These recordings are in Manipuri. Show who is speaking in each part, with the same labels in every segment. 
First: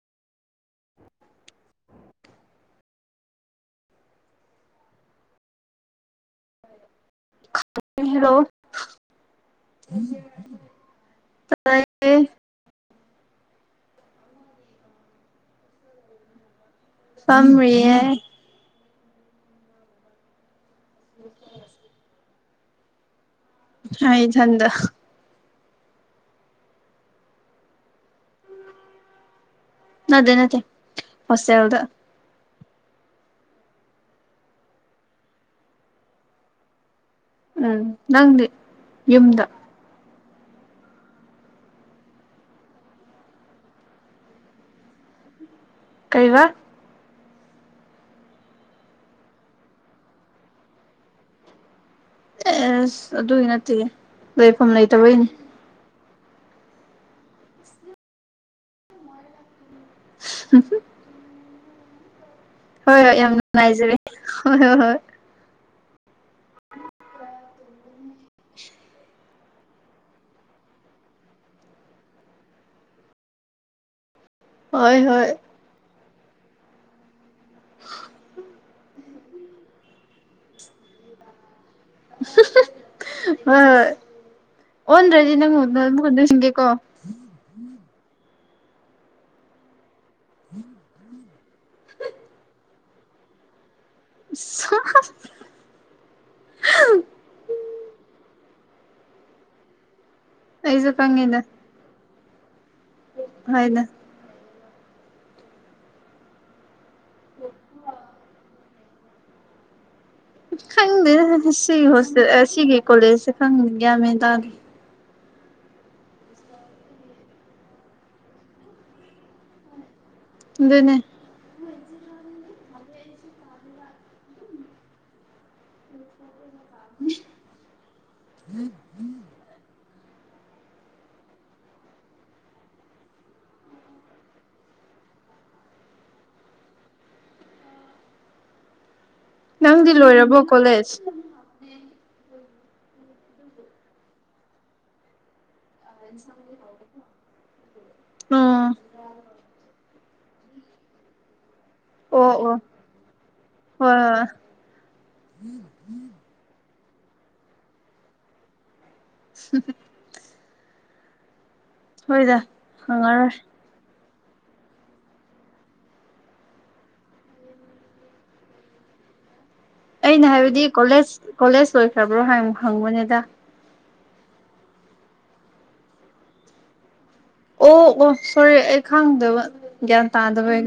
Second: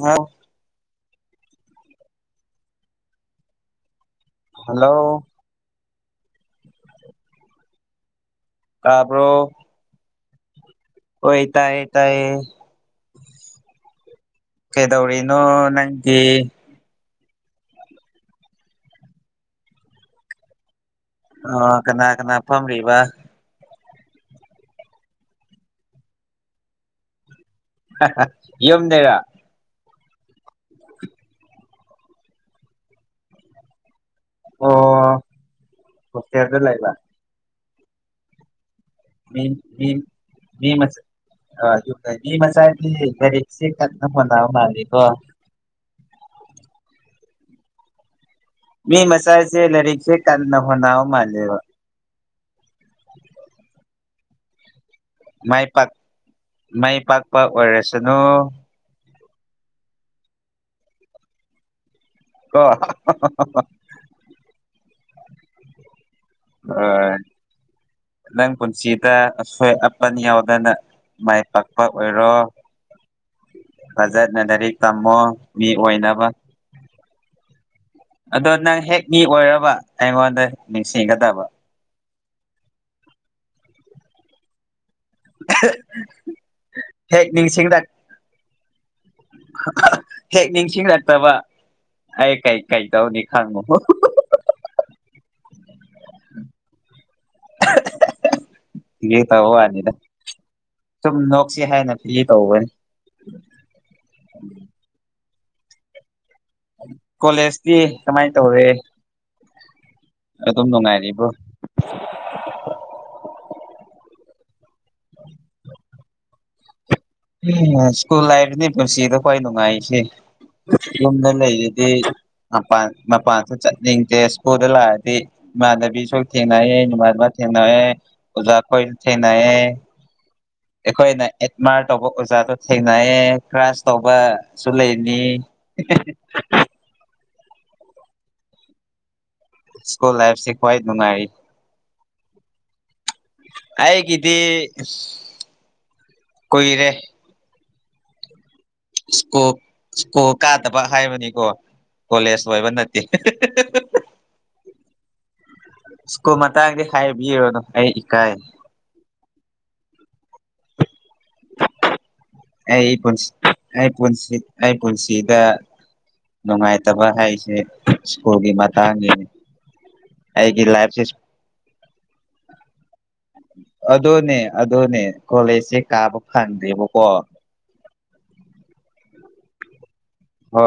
Speaker 1: ꯍꯥ ꯍꯜꯂꯣ
Speaker 2: ꯍꯜꯂꯣ
Speaker 1: ꯇꯥꯕ꯭ꯔꯣ
Speaker 2: [inaudible]
Speaker 1: ꯍꯣꯏ ꯇꯥꯌꯦ ꯇꯌꯦ ꯀꯩ ꯇꯧꯔꯤꯅꯣ ꯅꯪꯗꯤ
Speaker 2: ꯄꯝꯔꯤꯌꯦ
Speaker 1: ꯑꯥ ꯀꯅꯥ ꯀꯅꯥ ꯐꯝꯂꯤꯕ
Speaker 2: ꯏꯁꯥ ꯏꯊꯟꯗ
Speaker 1: ꯍꯥꯍꯥ ꯌꯨꯝꯗꯦꯔꯣ
Speaker 2: ꯅꯗꯦ ꯅꯠꯇꯦ ꯍꯣꯁꯇꯦꯜꯗ
Speaker 1: ꯑꯣ ꯍꯣꯁꯇꯦꯜꯗ ꯂꯩꯕ
Speaker 2: ꯎꯝ ꯅꯪꯗꯤ
Speaker 1: ꯃꯤ
Speaker 2: ꯌꯨꯝꯗ
Speaker 1: ꯃꯤ ꯃꯤꯃꯆꯥ ꯑꯥ ꯑꯗꯨꯗꯒꯤ ꯃꯆꯥꯥꯏꯒꯤ [unintelligible] ꯃꯥꯜꯂꯤꯀꯣ
Speaker 2: ꯀꯩ ꯕꯥ
Speaker 1: ꯃꯤ ꯃꯆꯥꯁꯦ ꯂꯥꯏꯔꯤꯛꯁꯦ ꯀꯟꯅꯍꯣꯠꯅꯥ ꯃꯥꯂꯦꯕ
Speaker 2: ꯑꯦꯁ ꯑꯗꯨꯒꯤ ꯅꯠꯇꯦ ꯂꯩꯐꯝ ꯂꯩꯇꯦ
Speaker 1: ꯃꯥꯏ ꯄꯥꯛ ꯃꯥꯏ ꯄꯥꯛꯄ ꯑꯣꯏꯔꯁꯅꯨ
Speaker 2: [inaudible]
Speaker 1: ꯀꯣ
Speaker 2: ꯍꯣꯏ ꯍꯣꯏ ꯌꯥꯝ ꯅꯨꯡꯉꯥꯏꯖꯔꯦ ꯍꯣꯏ ꯍꯣꯏ ꯍꯣꯏ
Speaker 1: ꯍꯣꯏ ꯅꯪ ꯄꯨꯟꯁꯤꯗ ꯑꯁꯣꯏ ꯑꯄꯟ ꯌꯥꯎꯗꯅ ꯃꯥꯏ ꯄꯥꯛꯄ ꯑꯣꯏꯔꯣ ꯐ ꯐꯖꯅ ꯂꯥꯏꯔꯤꯛ
Speaker 2: ꯍꯣꯏ
Speaker 1: ꯇꯝꯃꯣ
Speaker 2: ꯍꯣꯏ
Speaker 1: ꯃꯤ ꯑꯣꯏꯅꯕ ꯑꯗꯣ ꯅꯪ ꯍꯦꯛ ꯃꯤ ꯑꯣꯏꯔꯕ ꯑꯩꯉꯣꯟꯗ ꯅꯤꯡꯁꯤꯡꯒꯗꯕ
Speaker 2: ꯍꯝꯍꯝ ꯍꯣꯏ ꯍꯣꯏ
Speaker 1: ꯍꯦꯛ ꯅꯤꯡꯁꯤꯡꯂꯛ
Speaker 2: UNINTELLIGIBLE
Speaker 1: ꯍꯦꯛ ꯅꯤꯡꯁꯤꯡꯂꯛꯇꯕ ꯑꯩ ꯀꯩ ꯀꯩꯇꯧꯔꯅꯤ ꯈꯪꯉꯨꯀꯣ
Speaker 2: INAUDIBLE
Speaker 1: ꯒꯤ ꯇꯧ ꯋꯥꯅꯤꯗꯥ
Speaker 2: ꯑꯩꯁꯨ
Speaker 1: ꯁꯨꯝ ꯅꯣꯛꯁꯤ ꯍꯥꯏꯅ ꯌꯦꯇꯧꯕꯅꯤ
Speaker 2: ꯍꯥꯏ ꯅ
Speaker 1: ꯀꯣꯂꯦꯖꯇꯤ ꯀꯝꯃꯥꯏ ꯇꯧꯔꯦ
Speaker 2: ꯎꯪ
Speaker 1: ꯑꯗꯨꯝ ꯅꯨꯡꯉꯥꯏꯔꯤꯕꯣ
Speaker 2: ꯈꯪꯗꯦꯗ ꯁꯤ ꯍꯣꯁꯇꯦ ꯑꯁꯤꯒꯤ ꯀꯣꯂꯦꯖꯖꯦ ꯈꯪꯗꯦ ꯒ꯭ꯌꯥꯟ ꯃꯦꯟ ꯇꯥꯗꯦ
Speaker 1: INAUDIBLE ꯎꯪꯝ ꯁ꯭ꯀꯨꯜ ꯂꯥꯏꯐꯅꯤ ꯄꯨꯟꯁꯤꯗ ꯈ꯭ꯋꯥꯏ ꯅꯨꯡꯉꯥꯔꯤꯁꯦ
Speaker 2: ꯑꯗꯨꯅꯦ
Speaker 1: ꯌꯨꯝꯗ ꯂꯩꯔꯗꯤ ꯃꯄꯥꯟ ꯃꯄꯥꯟꯖꯨ ꯆꯠꯅꯤꯡꯗꯦ ꯁ꯭ꯀꯨꯜꯗ ꯂꯥꯛꯑꯗꯤ ꯏꯃꯥꯟꯅꯕꯤꯁꯨ ꯊꯦꯡꯅꯩꯌꯦ ꯕꯕꯥ-ꯏꯃꯥ ꯊꯦꯡꯅꯩꯌꯦ ꯑꯣꯖꯥꯈꯣꯏ ꯊꯦꯡꯅꯩꯌꯦ ꯑꯩꯈꯣꯏꯅ ꯑꯦꯠꯃꯥꯔ ꯇꯧꯕ ꯑꯣꯖꯥꯗꯣ ꯊꯦꯡꯅꯩꯌꯦ ꯀ꯭ꯔꯥꯁ ꯇꯧꯕ ꯖꯨ ꯂꯩꯅꯤ INAUDIBLE
Speaker 2: ꯅꯪꯗꯤ
Speaker 1: ꯁ꯭ꯀꯨꯜ
Speaker 2: ꯂꯣꯏꯔꯥꯕꯣ
Speaker 1: ꯂꯥꯏꯐꯁꯦ ꯈ꯭ꯋꯥꯏ
Speaker 2: ꯀꯣꯂꯦꯖ
Speaker 1: ꯅꯨꯡꯉꯥꯏ ꯑꯩꯒꯤ ꯗꯤ
Speaker 2: ꯑꯣ
Speaker 1: ꯁ꯭ꯀꯣ ꯁ꯭ꯀꯨꯣ ꯀꯥꯗꯕ ꯍꯥꯏꯕꯅꯤꯀꯣ
Speaker 2: ꯑꯣ
Speaker 1: ꯀꯣꯂꯦꯖ
Speaker 2: ꯑꯣ
Speaker 1: ꯂꯣꯏꯕ ꯅꯠꯇꯦ
Speaker 2: ꯍꯣꯏ ꯍꯣꯏ
Speaker 1: ꯁ꯭ꯀꯨꯜ ꯃꯇꯥꯡꯗꯤ ꯍꯥꯏꯕꯤꯔꯣꯅꯣ ꯑꯩ ꯏꯀꯥꯏꯔꯦ
Speaker 2: INAUDIBLE ꯍꯣꯏꯗꯥ
Speaker 1: ꯑꯩ ꯄꯨꯟꯁꯤ
Speaker 2: ꯍꯪꯉꯔꯣꯏ
Speaker 1: ꯑꯩ ꯄꯨꯟꯁꯤ ꯑꯩ ꯄꯨꯟꯁꯤꯗꯥ ꯅꯨꯡꯉꯥꯏꯇꯕ ꯍꯥꯏꯖꯦ ꯁ꯭ꯀꯨꯜꯒꯤ ꯃꯇꯥꯡꯒꯤꯅꯤ
Speaker 2: ꯑꯩꯅ
Speaker 1: ꯑꯩꯒꯤ
Speaker 2: ꯍꯥꯏꯕꯗꯤ
Speaker 1: ꯂꯥꯏꯐꯁꯦ
Speaker 2: ꯀꯣꯂꯦꯖ ꯀꯣꯂꯦꯖ ꯂꯣꯏꯈ꯭ꯔꯕ꯭ꯔꯣ ꯍꯥꯏ ꯍꯪꯕꯅꯤꯗꯥ
Speaker 1: ꯑꯗꯨꯅꯤ ꯑꯗꯨꯅꯤ ꯀꯣꯂꯦꯖꯖꯦ ꯀꯥꯕ ꯐꯪꯗꯦꯕꯀꯣ
Speaker 2: ꯑꯣ ꯑꯣ ꯁꯣꯔꯤ ꯑꯩ ꯈꯪꯗꯕ ꯒ꯭ꯌꯥꯟ ꯇꯥꯗꯕꯩ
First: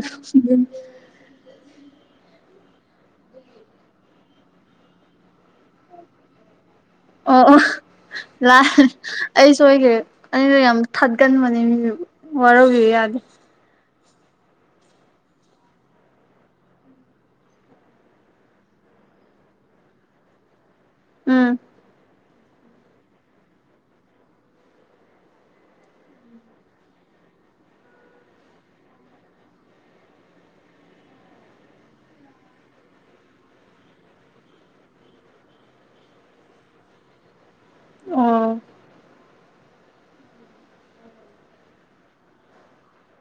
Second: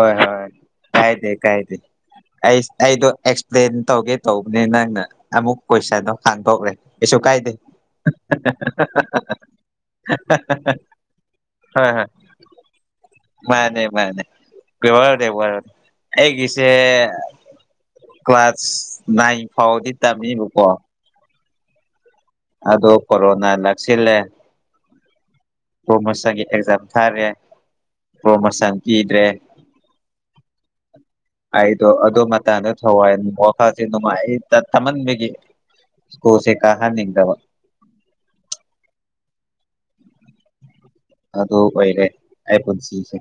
Speaker 1: ꯀꯥꯌꯗꯦ ꯑꯩꯁ ꯑꯩꯗꯣ ꯑꯦꯛꯁꯄ꯭ꯂꯦꯟ ꯇꯧꯒꯦ ꯇꯧꯕꯅꯦ ꯅꯪꯅ ꯑꯃꯨꯛ ꯀꯣꯏꯁꯟꯗꯣ ꯍꯥꯡꯗꯧꯔꯦ ꯀꯩꯁꯨ
Speaker 2: ꯑꯣ
Speaker 1: ꯀꯥꯌꯗꯦ
Speaker 2: ꯑꯣ ꯂꯥ ꯑꯩꯁꯣꯏꯒ꯭ꯔꯦ ꯑꯩꯅ ꯌꯥꯝ ꯊꯘꯟꯕꯅꯦ ꯃꯤ ꯋꯥꯔꯧꯕꯤꯕ ꯌꯥꯗꯦ
Speaker 1: ꯃꯥꯟꯅꯦ ꯃꯥꯟꯅꯦ ꯋꯥꯔꯧꯗꯦ ꯋꯥꯔꯧꯗꯦ ꯑꯩꯒꯤꯁꯦ ꯀ꯭ꯂꯥꯁ ꯅꯥꯏꯟ ꯐꯥꯎꯗꯤ ꯇꯝꯃꯤꯕꯥꯀꯣ
Speaker 2: ꯎꯪ
Speaker 1: ꯑꯗꯣ ꯀꯣꯔꯣꯅꯥ ꯅꯛꯁꯤꯜꯂꯦ ꯄ꯭ꯔꯣꯃꯣꯁꯟꯒꯤ ꯑꯦꯛꯖꯥꯝ ꯊꯥꯔꯦ ꯄ꯭ꯔꯣꯃꯣꯁꯟ ꯄꯤꯗ꯭ꯔꯦ INAUDIBLE ꯑꯩꯗꯣ ꯑꯗꯨ ꯃꯇꯥꯡꯗ ꯊꯋꯥꯏ ꯋꯥꯈꯜꯖꯦ ꯅꯨꯡꯉꯥꯏ ꯇ ꯃꯟꯕꯒꯤ ꯁ꯭ꯀꯨꯜꯖꯦ ꯀꯥꯍꯟꯅꯤꯡꯗꯕ
Speaker 2: ꯑꯣ
Speaker 1: ꯑꯗꯨ ꯑꯣꯏꯔꯦ ꯑꯩ ꯄꯨꯟꯁꯤꯖꯦ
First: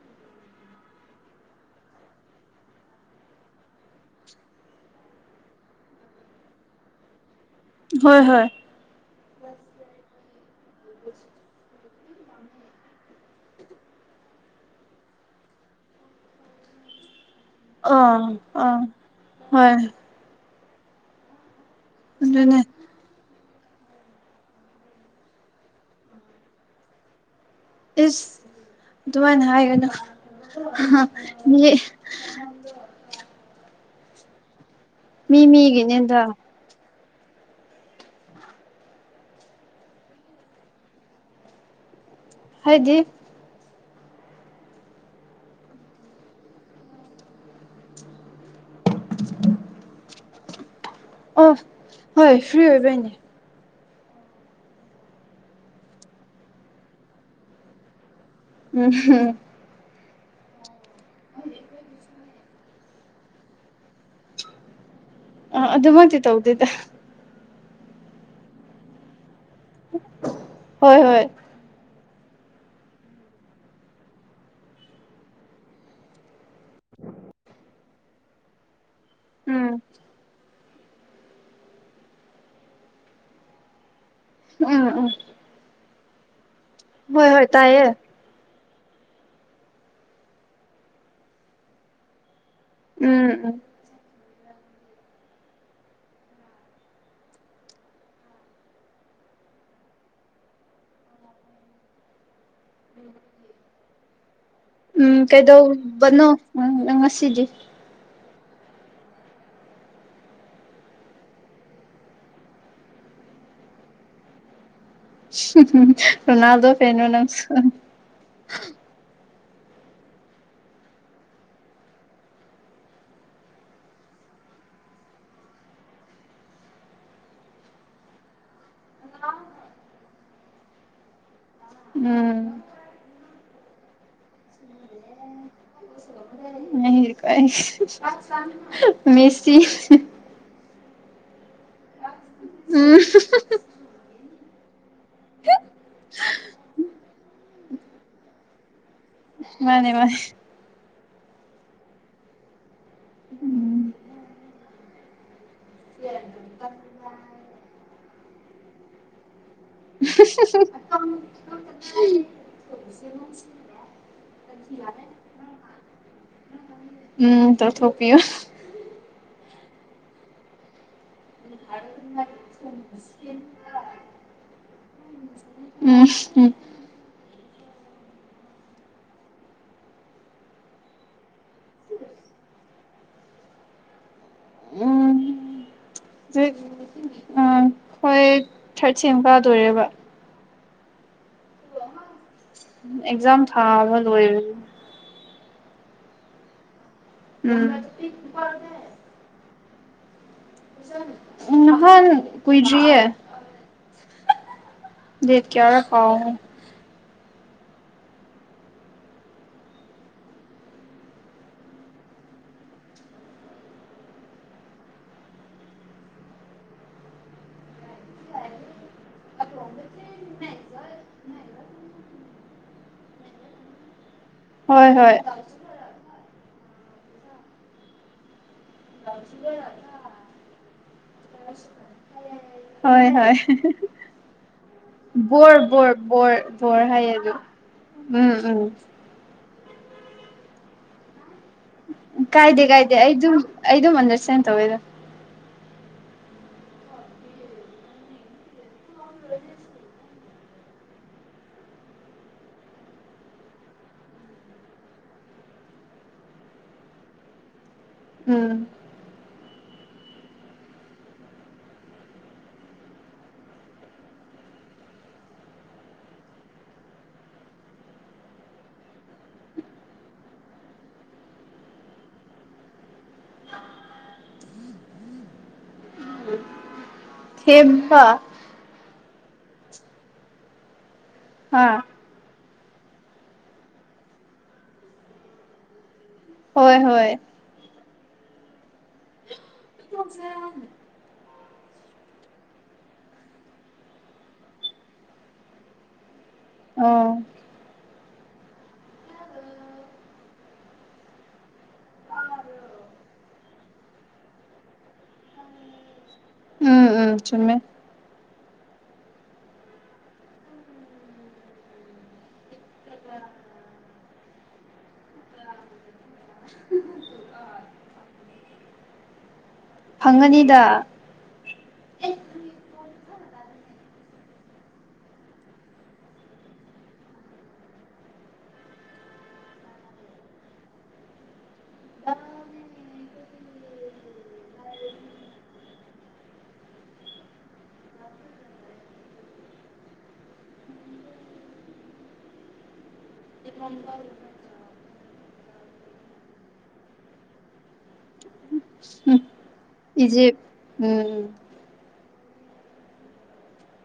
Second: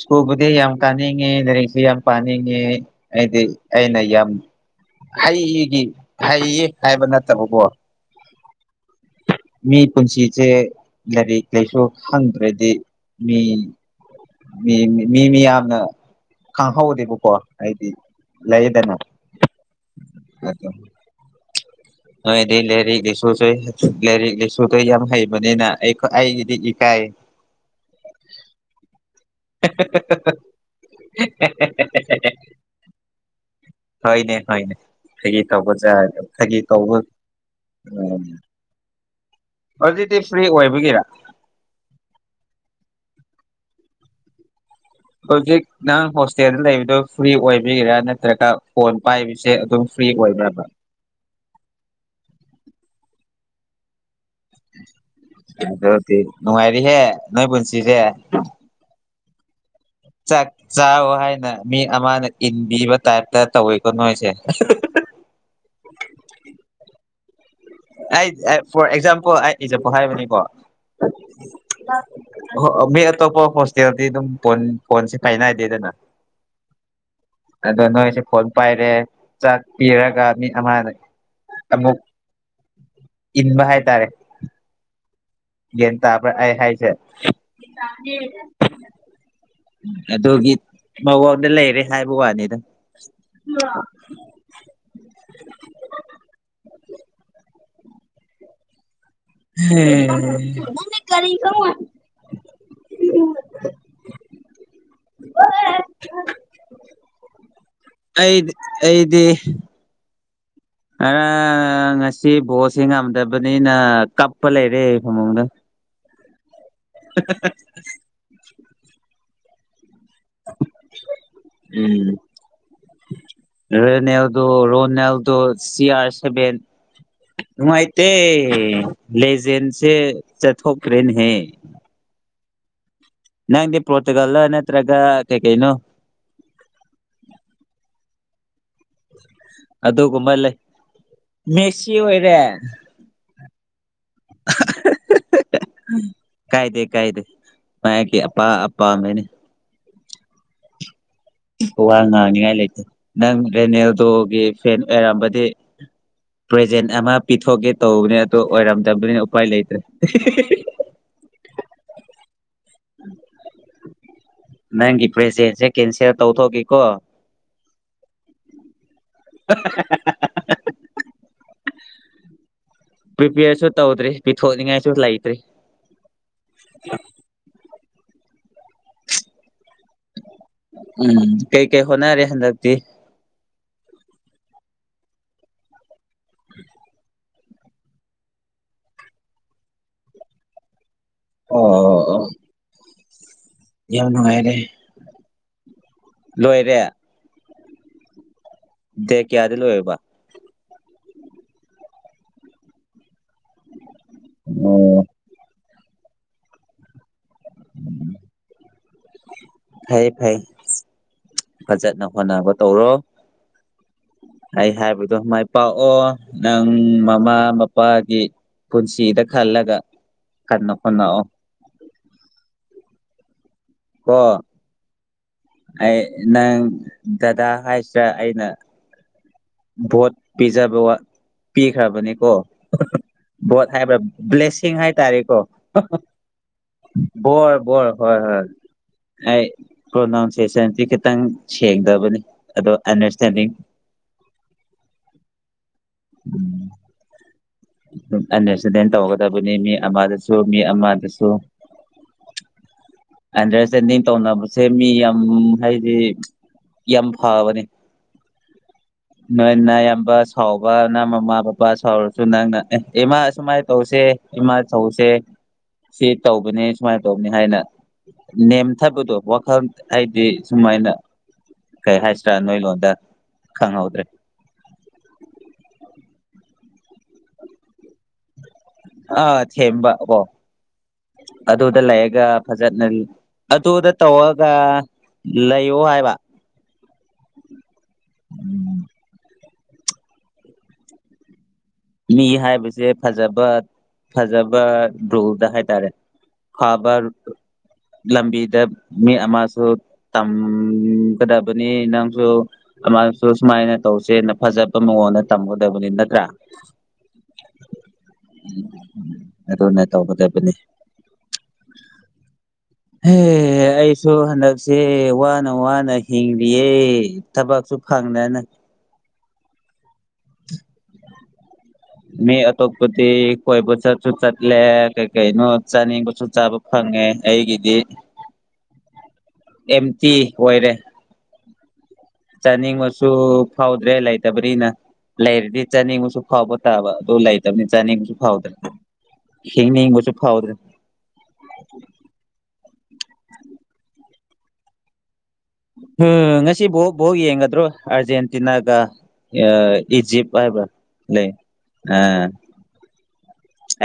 Speaker 1: ꯁ꯭ꯀꯨꯜꯕꯨꯗꯤ ꯌꯥꯝ ꯀꯥꯅꯤꯡꯉꯦ ꯂꯥꯢꯔꯤꯛꯁꯦ ꯌꯥꯝ ꯄꯥꯅꯤꯡꯉꯦ ꯑꯩꯗꯤ ꯑꯩꯅ ꯌꯥꯝ ꯍꯩꯒꯤ ꯍꯩꯌꯦ ꯍꯥꯌꯕ ꯅꯠ
Speaker 2: ꯍꯣꯌ ꯍꯣꯌ
Speaker 1: ꯃꯤ ꯄꯨꯟꯁꯤꯁꯦ ꯂꯥꯏꯔꯤꯛ ꯂꯥꯏꯁꯨ ꯍꯪꯗ꯭ꯔꯗꯤ ꯃꯤ ꯃꯤ ꯃꯤ ꯃꯤ ꯌꯥꯝꯅ ꯈꯪꯍꯧꯗꯦꯕꯀꯣ ꯍꯥꯏꯗꯤ
Speaker 2: ꯑꯥ ꯑꯥ
Speaker 1: ꯂꯩꯌꯦꯗꯅ
Speaker 2: ꯍꯣꯏ
Speaker 1: ꯅꯣꯏꯗꯤ
Speaker 2: ꯑꯗꯨꯅꯦ
Speaker 1: ꯂꯥꯏꯔꯤꯛ ꯂꯥꯏꯁꯨꯁꯨ ꯂꯥꯏꯔꯤꯛ ꯂꯥꯏꯁꯨꯗꯣ ꯌꯥꯝ ꯍꯩꯕꯅꯤꯅ ꯑꯩ ꯑꯩꯒꯤꯗꯤ ꯏꯀꯥꯏꯌꯦ
Speaker 2: ꯏꯁ ꯑꯗꯨꯨꯃꯥꯏꯅ ꯍꯥꯏꯒꯅꯨ ꯃꯤ
Speaker 1: ꯍꯣꯏꯅꯦ ꯍꯣꯏꯅꯦ
Speaker 2: ꯃꯤ
Speaker 1: ꯐꯥꯒꯤ ꯇꯧꯕꯖꯗ
Speaker 2: ꯃꯤꯒꯤꯅꯦꯗ
Speaker 1: ꯐꯥꯒꯤ ꯇꯧꯕ ꯎꯝ ꯍꯧꯖꯤꯛꯇꯤ ꯐ꯭ꯔꯤ ꯑꯣꯏꯕꯒꯤꯔ
Speaker 2: ꯍꯥꯏꯗꯤ
Speaker 1: ꯍꯧꯖꯤꯛ ꯅꯪ ꯍꯣꯁꯇꯦꯜꯗ ꯂꯩꯕꯗꯨ ꯐ꯭ꯔꯤ ꯑꯣꯏꯕꯤꯒꯔꯥ ꯅꯠꯇ꯭ꯔꯒ ꯐꯣꯟ ꯄꯥꯏꯕꯁꯦ ꯑꯗꯨꯝ ꯐ꯭ꯔꯤ ꯑꯣꯏꯕ꯭ꯔꯕ
Speaker 2: ꯑꯣ ꯍꯣꯏ ꯐ꯭ꯔꯤ ꯑꯣꯏꯕꯩꯅꯦ
Speaker 1: ꯑꯗꯨꯗꯤ ꯅꯨꯡꯉꯥꯏꯔꯤꯍꯦ ꯅꯣꯏ ꯄꯨꯟꯁꯤꯁꯦ
Speaker 2: ꯎꯝ
Speaker 1: ꯆꯥꯛ ꯆꯥꯎꯑꯣ ꯍꯥꯏꯅ ꯃꯤ ꯑꯃꯅ ꯏꯟꯕꯤꯕ ꯇꯥꯏꯞꯇ ꯇꯧꯋꯤꯀꯣ ꯅꯣꯏꯁꯦ
Speaker 2: ꯑ ꯑꯗꯨꯃꯛꯇꯤ ꯇꯧꯗꯦꯗ
Speaker 1: ꯑꯩ ꯐꯣꯔ ꯑꯦꯛꯖꯥꯝꯄꯜ ꯑꯩ ꯏꯛꯖꯝꯄꯜ ꯍꯥꯏꯕꯅꯤꯀꯣ
Speaker 2: ꯍꯣꯏ ꯍꯣꯏ
Speaker 1: ꯑꯣ ꯃꯤ ꯑꯇꯣꯞꯄ ꯍꯣꯁꯇꯦꯜꯗꯤ ꯑꯗꯨꯝ ꯐꯣꯟ ꯐꯣꯟꯁꯤ ꯄꯥꯏꯅꯏꯗꯦꯗꯅ ꯑꯗꯣ ꯅꯣꯏꯁꯦ ꯐꯣꯟ ꯄꯥꯏꯔꯦ ꯆꯥꯛ
Speaker 2: ꯎꯝ
Speaker 1: ꯄꯤꯔꯒ ꯃꯤꯠ ꯑꯃꯗ ꯑꯃꯨꯛ ꯏꯟꯕ ꯍꯥꯏꯇꯥꯔꯦ
Speaker 2: ꯎꯝ ꯎꯝ
Speaker 1: ꯒꯌꯥꯟ ꯇꯥꯕ꯭ꯔꯥ ꯑꯩ ꯍꯥꯏꯁꯦ
Speaker 2: ꯍꯣꯏ ꯍꯣꯏ ꯇꯥꯏꯌꯦ
Speaker 1: ꯑꯗꯨꯒꯤ ꯃꯑꯣꯡꯗ ꯂꯩꯔꯦ ꯍꯥꯏꯕ ꯋꯥꯅꯤꯗ
Speaker 2: ꯎꯝ ꯎꯝ
Speaker 1: [inaudible]
Speaker 2: ꯎꯝ ꯀꯩꯗꯧꯕꯅꯣ ꯅꯪ ꯉꯁꯤꯗꯤ
Speaker 1: ꯑꯩ ꯑꯩꯗꯤ ꯑꯥ ꯉꯁꯤ ꯕꯣꯜꯁꯤ ꯉꯝꯗꯕꯅꯤꯅ ꯀꯞꯄ ꯂꯩꯔꯦ ꯐꯃꯨꯡꯗ
Speaker 2: ꯍꯤꯍꯤꯍꯤ ꯔꯣꯅꯥꯜꯗꯣ ꯐꯦꯟꯔꯣ ꯅꯪꯁꯨ
Speaker 1: ꯎꯝ ꯔꯅꯦꯜꯗꯣ ꯔꯣꯅꯥꯜꯗꯣ ꯁꯤꯌꯥꯔ ꯁꯚꯦꯟ ꯅꯨꯡꯉꯥꯏꯇꯦ ꯂꯦꯖꯦꯟꯁꯦ ꯆꯠꯊꯣꯛꯈ꯭ꯔꯦꯅꯦꯍꯦ
Speaker 2: ꯎꯝ
Speaker 1: ꯅꯪꯗꯤ ꯄꯣꯔꯇꯨꯒꯜꯂꯥ ꯅꯠꯇ꯭ꯔꯒ ꯀꯩ ꯀꯩꯅꯣ
Speaker 2: ꯑꯥ ꯍꯥꯍꯥꯍꯥ ꯃꯦꯁꯤ
Speaker 1: ꯑꯗꯨꯒꯨꯝꯕ ꯂꯩ ꯃꯦꯁꯤ ꯑꯣꯏꯔꯦ
Speaker 2: [inaudible]
Speaker 1: ꯍꯦꯍꯦꯍꯦꯍꯦ ꯀꯥꯏꯗꯦ ꯀꯥꯏꯗꯦ ꯃꯥꯏꯒꯤ ꯑꯄꯥꯝ
Speaker 2: ꯃꯥꯅꯦ ꯃꯥꯅꯦ
Speaker 1: ꯋꯥ ꯉꯥꯡꯅꯤꯉꯥꯏ ꯂꯩꯇꯦ ꯅꯪ
Speaker 2: ꯎꯝ
Speaker 1: ꯔꯦꯅꯦꯜꯗꯣꯒꯤ ꯐꯦꯟ ꯑꯣꯏꯔꯝꯕꯗꯤ ꯄ꯭ꯔꯖꯦꯟ ꯑꯃ ꯄꯤꯊꯣꯛꯀꯦ ꯇꯧꯕꯅꯦ ꯑꯗꯨ ꯑꯣꯏꯔꯝꯗꯕꯗꯨꯅꯤꯅ ꯎꯄꯥꯏ ꯂꯩꯇ
Speaker 2: [inaudible]
Speaker 1: ꯅꯪꯒꯤ ꯄ꯭ꯔꯦꯖꯦꯟꯁꯦ ꯀꯦꯟꯁꯦꯜ ꯇꯧꯊꯣꯛꯈꯤꯀꯣ
Speaker 2: ꯎꯝ ꯇꯧꯊꯣꯛꯄꯤꯌꯣ
Speaker 1: [inaudible] ꯄ꯭ꯔꯤꯄ꯭ꯌꯔꯁꯨ ꯇꯧꯗ꯭ꯔꯤ ꯄꯤꯊꯣꯛꯅꯤꯡꯉꯥꯏꯁꯨ ꯂꯩꯇ꯭ꯔꯤ
Speaker 2: ꯎꯝ ꯎꯝ
Speaker 1: ꯎꯝ ꯀꯩꯀꯩ ꯍꯣꯠꯅꯔꯦ ꯍꯟꯗꯛꯇꯤ
Speaker 2: ꯎꯝ ꯖꯤꯛ ꯎꯝ ꯍꯣꯏ ꯊ꯭ꯔꯠ ꯁꯦꯝ ꯀꯥꯗꯣꯔꯦꯕ
Speaker 1: ꯑꯣ ꯑꯣ ꯑꯣ
Speaker 2: ꯑꯦꯛꯖꯥꯝ ꯊꯥꯕ
Speaker 1: ꯌꯥꯝ
Speaker 2: ꯂꯣꯏꯔ
Speaker 1: ꯅꯨꯡꯉꯥꯏꯔꯦ ꯂꯣꯏꯔꯦ
Speaker 2: ꯎꯝ
Speaker 1: ꯗꯦ ꯀꯌꯥꯗ ꯂꯣꯏꯌꯦꯕ
Speaker 2: ꯅꯍꯥꯟ ꯀꯨꯏꯗ꯭ꯔꯤꯌꯦ
Speaker 1: ꯑꯣ
Speaker 2: ꯗꯦꯠ ꯀꯌꯥꯔ ꯀꯥꯎꯒ꯭ꯔꯦ
Speaker 1: [inaudible] ꯐꯩꯌꯦ ꯐꯩꯌꯦ ꯐꯖꯅ ꯍꯣꯠꯅꯕ ꯇꯧꯔꯣ ꯑꯩ ꯍꯥꯏꯕꯗꯣ ꯃꯥꯏ ꯄꯥꯛꯑꯣ ꯅꯪ ꯃꯃꯥ ꯃꯄꯥꯒꯤ ꯄꯨꯟꯁꯤꯗ ꯈꯜꯂꯒ ꯀꯟꯅ ꯍꯣꯠꯅꯥꯑꯣ ꯀꯣ
Speaker 2: ꯍꯣꯏ ꯍꯣꯏ
Speaker 1: ꯑꯩ ꯅꯪ ꯗꯗꯥ ꯍꯥꯏꯁꯦ ꯑꯩꯅ ꯚꯣꯠ ꯄꯤꯖꯥ ꯕꯋꯥ ꯄꯤꯈ꯭ꯔꯕꯅꯦꯀꯣ
Speaker 2: ꯍꯣꯏ ꯍꯣꯏ
Speaker 1: ꯚꯣꯠ ꯍꯥꯏꯕ ꯕ꯭ꯂꯦꯁꯤꯡ ꯍꯥꯏ ꯇꯥꯔꯦꯀꯣ
Speaker 2: ꯕꯣꯔ ꯕꯣꯔ ꯕꯣꯔ ꯕꯣꯔ ꯍꯥꯏꯌꯦ ꯑꯗꯨ
Speaker 1: ꯕꯣꯔ ꯕꯣꯔ ꯍꯣꯏ ꯍꯣꯏ
Speaker 2: ꯎꯝ ꯎꯝ
Speaker 1: ꯑꯩ ꯄ꯭ꯔꯣꯅꯥꯎꯟꯁꯦꯁꯟꯁꯦ ꯈꯤꯇꯪ ꯁꯦꯡꯗꯕꯅꯤ
Speaker 2: ꯀꯥꯏꯗꯦ
Speaker 1: ꯑꯗꯣ
Speaker 2: ꯀꯥꯏꯗꯦ ꯑꯩ ꯗꯨꯝ
Speaker 1: ꯑꯟꯗꯔꯁꯇꯦꯟꯗꯤꯡ
Speaker 2: ꯑꯩ ꯗꯨꯝ ꯑꯟꯗ꯭ꯔꯁꯇꯦꯟ ꯇꯧꯋꯦꯗ
Speaker 1: ꯎꯝ [unintelligible] ꯁꯨ ꯃꯤ ꯑꯃꯗꯁꯨ ꯑꯟꯗ꯭ꯔꯁꯇꯦꯟꯗꯤꯡ ꯇꯧꯅꯕꯁꯦ ꯃꯤ ꯌꯥꯝ ꯍꯥꯏꯗꯤ ꯌꯥꯝ ꯐꯕꯅꯤ
Speaker 2: ꯎꯝ
Speaker 1: ꯅꯣꯏꯅꯌꯥꯝꯕ ꯁꯥꯎꯕ ꯅꯪ ꯃꯃꯥ ꯕꯕꯥ ꯁꯥꯎꯔꯁꯨ ꯅꯪꯅ ꯑꯦ ꯏꯃꯥ ꯑꯁꯨꯃꯥꯏ ꯇꯧꯁꯦ ꯏꯃꯥ ꯊꯧꯁꯦ ꯁꯤ ꯇꯧꯕꯅꯦ ꯁꯨꯃꯥꯏ ꯇꯧꯕꯅꯦ ꯍꯥꯏꯅ ꯅꯦꯝꯊꯕꯗꯣ ꯋꯥꯈꯜ ꯍꯥꯏꯗꯤ ꯁꯨꯃꯥꯏꯅ ꯀꯩ ꯍꯥꯏꯁꯤ꯭ꯔꯥ ꯅꯣꯏ ꯂꯣꯟꯗ ꯈꯪꯍꯧꯗ꯭ꯔꯦ
Speaker 2: ꯊꯦꯝꯕ
Speaker 1: ꯑꯥ ꯊꯦꯝꯕ ꯀꯣ
Speaker 2: ꯍꯥ
Speaker 1: ꯑꯗꯨꯗ ꯂꯩꯌꯥꯒ ꯐꯖꯅ ꯑꯗꯨꯗ ꯇꯧꯔꯒ ꯂꯩꯌꯣ ꯍꯥꯏꯕ
Speaker 2: ꯍꯣꯏ ꯍꯣꯏ
Speaker 1: ꯎꯝ
Speaker 2: [unintelligible]
Speaker 1: ꯃꯤ ꯍꯥꯏꯕꯁꯦ ꯐꯖꯕ ꯐꯖꯕ ꯔꯨꯜꯗ ꯍꯥꯏꯇꯥꯔꯦ [unintelligible]
Speaker 2: ꯑꯣ
Speaker 1: ꯂꯝꯕꯤꯗ ꯃꯤ ꯑꯃꯁꯨ ꯇꯝꯒꯗꯕꯅꯤ ꯅꯪꯁꯨ ꯃꯥꯅꯁꯨ ꯁꯨꯃꯥꯏꯅ ꯇꯧꯁꯦꯅ ꯐꯖꯕ ꯃꯉꯣꯟꯗ ꯇꯝꯒꯗꯕꯅꯤ ꯅꯠꯇ꯭ꯔꯥ
Speaker 2: ꯎꯝ ꯎꯝ ꯆꯨꯝꯃꯦ
Speaker 1: ꯑꯗꯨꯅ ꯇꯧꯒꯗꯕꯅꯤ ꯍꯦ ꯑꯩꯁꯨ ꯍꯟꯗꯛꯁꯦ ꯋꯥꯅ ꯋꯥꯅ ꯍꯤ ꯍꯤꯡꯂꯤꯌꯦ ꯊꯕꯛꯁꯨ ꯐꯪꯗꯅ
Speaker 2: ꯐꯪꯉꯅꯤꯗ
Speaker 1: ꯃꯤ ꯑꯇꯣꯞꯄ ꯇꯦ ꯀꯣꯏꯕ ꯆꯠꯁꯨ ꯆꯠꯂꯦ ꯀꯩ ꯀꯩꯅꯣ ꯆꯥꯅꯤꯡꯕꯁꯨ ꯆꯥꯕ ꯐꯪꯉꯦ ꯑꯩꯒꯤꯗꯤ ꯑꯦꯝꯇꯤ ꯑꯣꯏꯔꯦ ꯆꯅꯤꯡ ꯕꯁꯨ ꯐꯥꯎꯗ꯭ꯔꯦ ꯂꯩꯇꯕꯅꯤꯅ ꯂꯩꯔꯗꯤ ꯆꯥꯅꯤꯡꯕꯁꯨ ꯐꯥꯎꯕ ꯇꯥꯕ ꯑꯗꯨ ꯂꯩꯇꯕꯅꯤ ꯆꯥꯅꯤꯡꯕꯁꯨ ꯐꯥꯎꯗ꯭ꯔꯦ ꯍꯤꯡꯅꯤꯡꯕꯁꯨ ꯐꯥꯎꯗ꯭ꯔꯦ ꯍꯥ ꯉꯁꯤꯕꯣꯛ ꯕꯣꯛ ꯌꯦꯡꯒꯗ꯭ꯔꯣ ꯑꯥꯔꯖꯦꯟꯇꯤꯅꯥꯒ
Speaker 2: ꯎꯝ
Speaker 1: ꯑ ꯏꯖꯤꯞ ꯍꯥꯏꯕ ꯂꯩ ꯑ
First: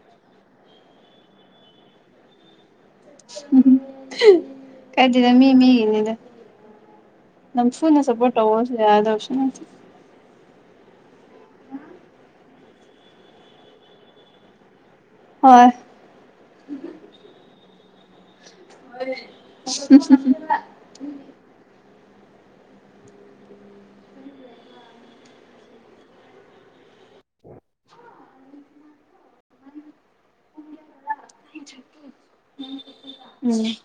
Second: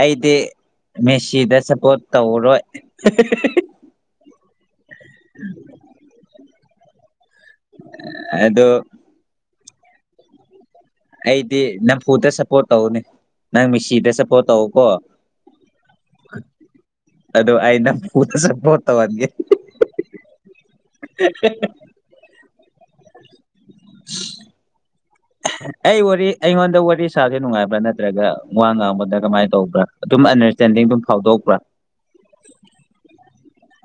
Speaker 1: ꯑꯩꯗꯤ ꯃꯦꯁꯤꯗ ꯁꯞꯄꯣꯔꯠ ꯇꯧꯔꯣꯏ
Speaker 2: ꯀꯥꯢꯗꯦꯗ ꯃꯤ ꯃꯤꯒꯤꯅꯤꯗ ꯅꯝꯗ ꯐꯨꯜ ꯁꯄꯣꯔꯠ
Speaker 1: ꯑꯗꯣ
Speaker 2: ꯇꯧꯑꯣꯁꯨ ꯌꯥꯗꯧ ꯅꯠꯇꯦ
Speaker 1: ꯑꯩꯗꯤ ꯅꯝꯐꯨꯗ ꯁꯞꯄꯣꯠ ꯇꯧꯅꯤ ꯅꯪ ꯃꯤꯁꯤꯗ ꯁꯞꯄꯣꯠ ꯇꯧꯀꯣ
Speaker 2: ꯍꯣꯏ
Speaker 1: ꯑꯗꯣ ꯑꯩ ꯅꯝꯐꯨꯗ ꯁꯄꯣꯠ ꯇꯧꯍꯟꯒꯦ ꯑꯩ ꯋꯥꯔꯤ ꯑꯩꯉꯣꯟꯗ ꯋꯥꯔꯤ ꯁꯥꯕ ꯅꯨꯡꯉꯥꯏꯕ꯭ꯔꯥ ꯅꯠꯇ꯭ꯔꯒ ꯋꯥ ꯉꯥꯡꯕꯗ ꯀꯃꯥꯏꯅ ꯇꯧꯕ꯭ꯔꯥ ꯑꯗꯨꯝ ꯑꯟꯗꯔꯁꯇꯦꯟꯗꯤꯡ ꯑꯗꯨꯝ ꯐꯥꯎꯗꯣꯛꯄ꯭ꯔꯥ [inaudible]
Speaker 2: ꯎꯝ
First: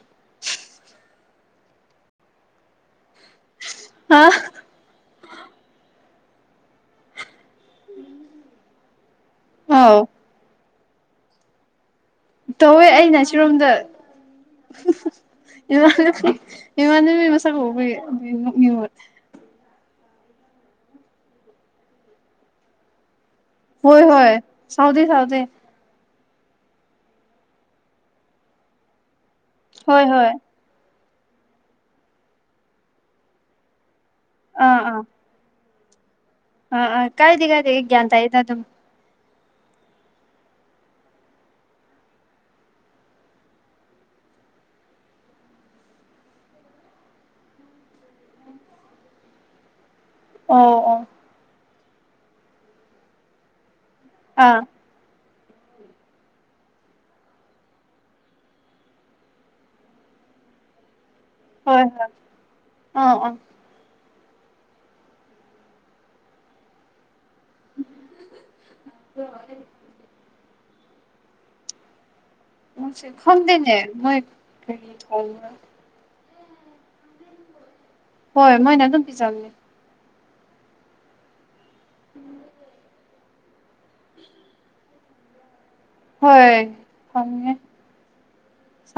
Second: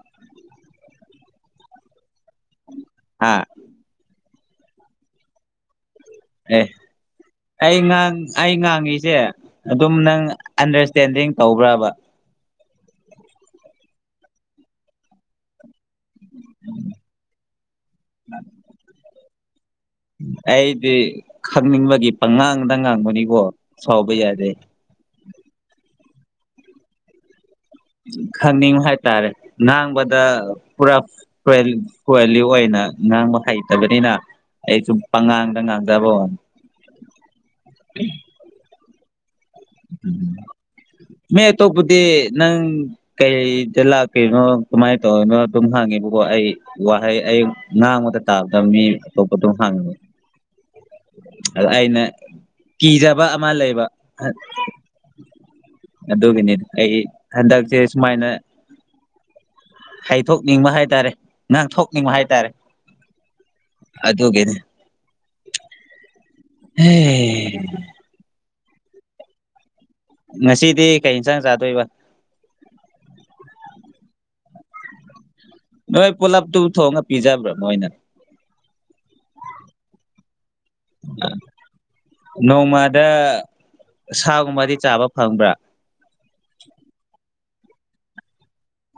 Speaker 1: ꯍꯥ
Speaker 2: ꯍꯥ
Speaker 1: ꯑꯦ ꯑꯩ ꯉꯥꯡ ꯑꯩ ꯉꯥꯡꯉꯤꯁꯦ ꯑꯗꯨꯝ
Speaker 2: ꯑꯧ
Speaker 1: ꯅꯪ ꯑꯟꯗꯔꯁꯇꯦꯟꯗꯤꯡ ꯇꯧꯕ꯭ꯔꯕ
Speaker 2: ꯇꯧꯋꯦ ꯑꯩꯅ ꯁꯤꯔꯣꯝꯗ ꯏꯃꯥꯟꯅꯕꯤ ꯏꯃꯥꯟꯅꯕꯤ ꯃꯁꯛ ꯎꯕꯒꯤꯑꯗꯨꯏ ꯅꯣꯛꯅꯤꯡꯕ
Speaker 1: ꯑꯩꯗꯤ ꯈꯪꯅꯤꯡꯕꯒꯤ ꯄꯉꯥꯡꯗ ꯉꯥꯡꯕꯅꯤꯀꯣ
Speaker 2: ꯍꯣꯏ
Speaker 1: ꯁꯥꯎꯕ
Speaker 2: ꯍꯣꯏ
Speaker 1: ꯌꯥꯗꯦ
Speaker 2: ꯁꯥꯎꯗꯦ ꯁꯥꯎꯗꯦ
Speaker 1: ꯈꯪꯅꯤꯡꯕ ꯍꯥꯏꯇꯥꯔꯦ
Speaker 2: ꯍꯣꯏ
Speaker 1: ꯉꯥꯡꯕꯗ
Speaker 2: ꯍꯣꯏ
Speaker 1: ꯄꯨꯔꯥ ꯐꯦ ꯐꯦꯂꯤ ꯑꯣꯏꯅ ꯉꯥꯡꯕ ꯍꯩꯇꯕꯅꯤꯅ ꯑꯩꯁꯨ ꯄꯉꯥꯡꯗ ꯉꯥꯡ ꯇꯥꯕꯣ
Speaker 2: ꯑ ꯑ ꯀꯥꯏꯗꯦ ꯀꯥꯏꯗꯦ ꯑꯩ ꯒ꯭ꯌꯥꯟ ꯇꯥꯏꯗ ꯑꯗꯨꯝ
Speaker 1: ꯎꯝ ꯃꯤ ꯑꯇꯣꯞꯄꯗꯤ ꯅꯪ ꯀꯩꯗ ꯂꯥꯛꯀꯦꯅꯣ ꯀꯃꯥꯏꯅ ꯇꯧꯔꯤꯅꯣ ꯑꯗꯨꯝ ꯍꯪꯉꯤ ꯏꯕꯨꯡꯉꯣ ꯑꯩ ꯋꯥꯍꯩ ꯑꯩ ꯉꯥꯡꯕꯗ ꯇꯥꯗꯕ ꯃꯤ ꯑꯇꯣꯞꯄ ꯑꯗꯨꯝ ꯍꯪꯉꯤ
Speaker 2: ꯑꯣ ꯑꯣ
Speaker 1: ꯑꯗꯣ ꯑꯩꯅ ꯀꯤꯖꯕ ꯑꯃ ꯂꯩꯕ
Speaker 2: ꯑꯥ
Speaker 1: ꯑꯗꯨꯒꯤꯅꯤ ꯑꯩ ꯍꯟꯗꯛꯁꯦ ꯁꯨꯃꯥꯏꯅ ꯍꯩꯊꯣꯛꯅꯤꯡꯕ ꯍꯥꯏꯇꯥꯔꯦ
Speaker 2: ꯍꯣꯏ ꯍꯣꯏ
Speaker 1: ꯉꯥꯡꯊꯣꯛꯅꯤꯡꯕ ꯍꯥꯏꯇꯥꯔꯦ
Speaker 2: ꯑꯥ ꯑꯥ
Speaker 1: ꯑꯗꯨꯒꯤꯅꯦ ꯍꯦ
Speaker 2: [inaudible]
Speaker 1: ꯉꯁꯤꯗꯤ ꯀꯩ ꯌꯤꯟꯁꯥꯡ ꯆꯥꯗꯣꯏꯕ
Speaker 2: ꯃꯣꯏꯁꯦ ꯈꯪꯗꯦꯅꯦ ꯃꯣꯏ ꯀꯔꯤ ꯊꯣꯡꯕꯔ
Speaker 1: ꯅꯣꯏ ꯄꯨꯂꯞꯇꯨ ꯊꯣꯡꯉꯒ ꯄꯤꯖꯕ꯭ꯔꯥ ꯃꯣꯏꯅ
Speaker 2: ꯍꯣꯏ ꯃꯣꯏꯅ ꯑꯗꯨꯝ ꯄꯤꯖꯕꯅꯦ
Speaker 1: ꯅꯣꯡꯃꯗ ꯁꯥꯒꯨꯝꯕꯗꯤ ꯆꯥꯕ ꯐꯪꯕ꯭ꯔꯥ
Speaker 2: ꯍꯣꯏ ꯐꯪꯉꯦ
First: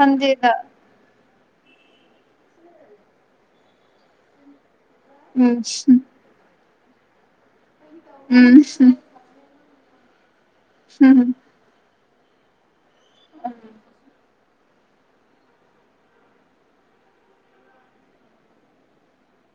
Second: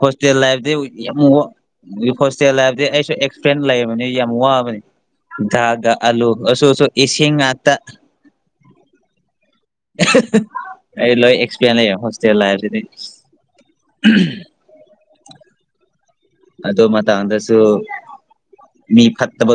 Speaker 1: ꯍꯣꯁꯇꯦꯜ ꯂꯥꯢꯐꯇꯤ ꯌꯥꯝ ꯋꯥ ꯍꯣꯁꯇꯦꯜ ꯂꯥꯏꯐꯁꯦ ꯑꯩꯁꯨ ꯑꯦꯛꯁꯄ꯭ꯔꯦꯟꯁ ꯂꯩꯕꯅꯤ ꯌꯥꯝ ꯋꯥꯕꯅꯤ
Speaker 2: ꯎꯝ
Speaker 1: ꯙꯥꯜꯒ ꯑꯂꯨ ꯑꯣ ꯁꯣ ꯁꯣ ꯏꯁꯤꯡ ꯉꯥꯛꯇ
Speaker 2: ꯎꯝ
Speaker 1: ꯑꯩ
Speaker 2: ꯎꯝ
Speaker 1: ꯂꯣꯏ ꯑꯦꯛꯁꯄ꯭ꯔꯦꯟꯁ ꯂꯩꯌꯦ ꯍꯣꯁꯇꯦꯜ ꯂꯥꯏꯐ ꯁꯤꯗꯤ ꯑꯗꯣ ꯃꯥ ꯇꯥꯡꯗꯁꯨ ꯃꯤ ꯐꯠꯇꯕꯁꯨ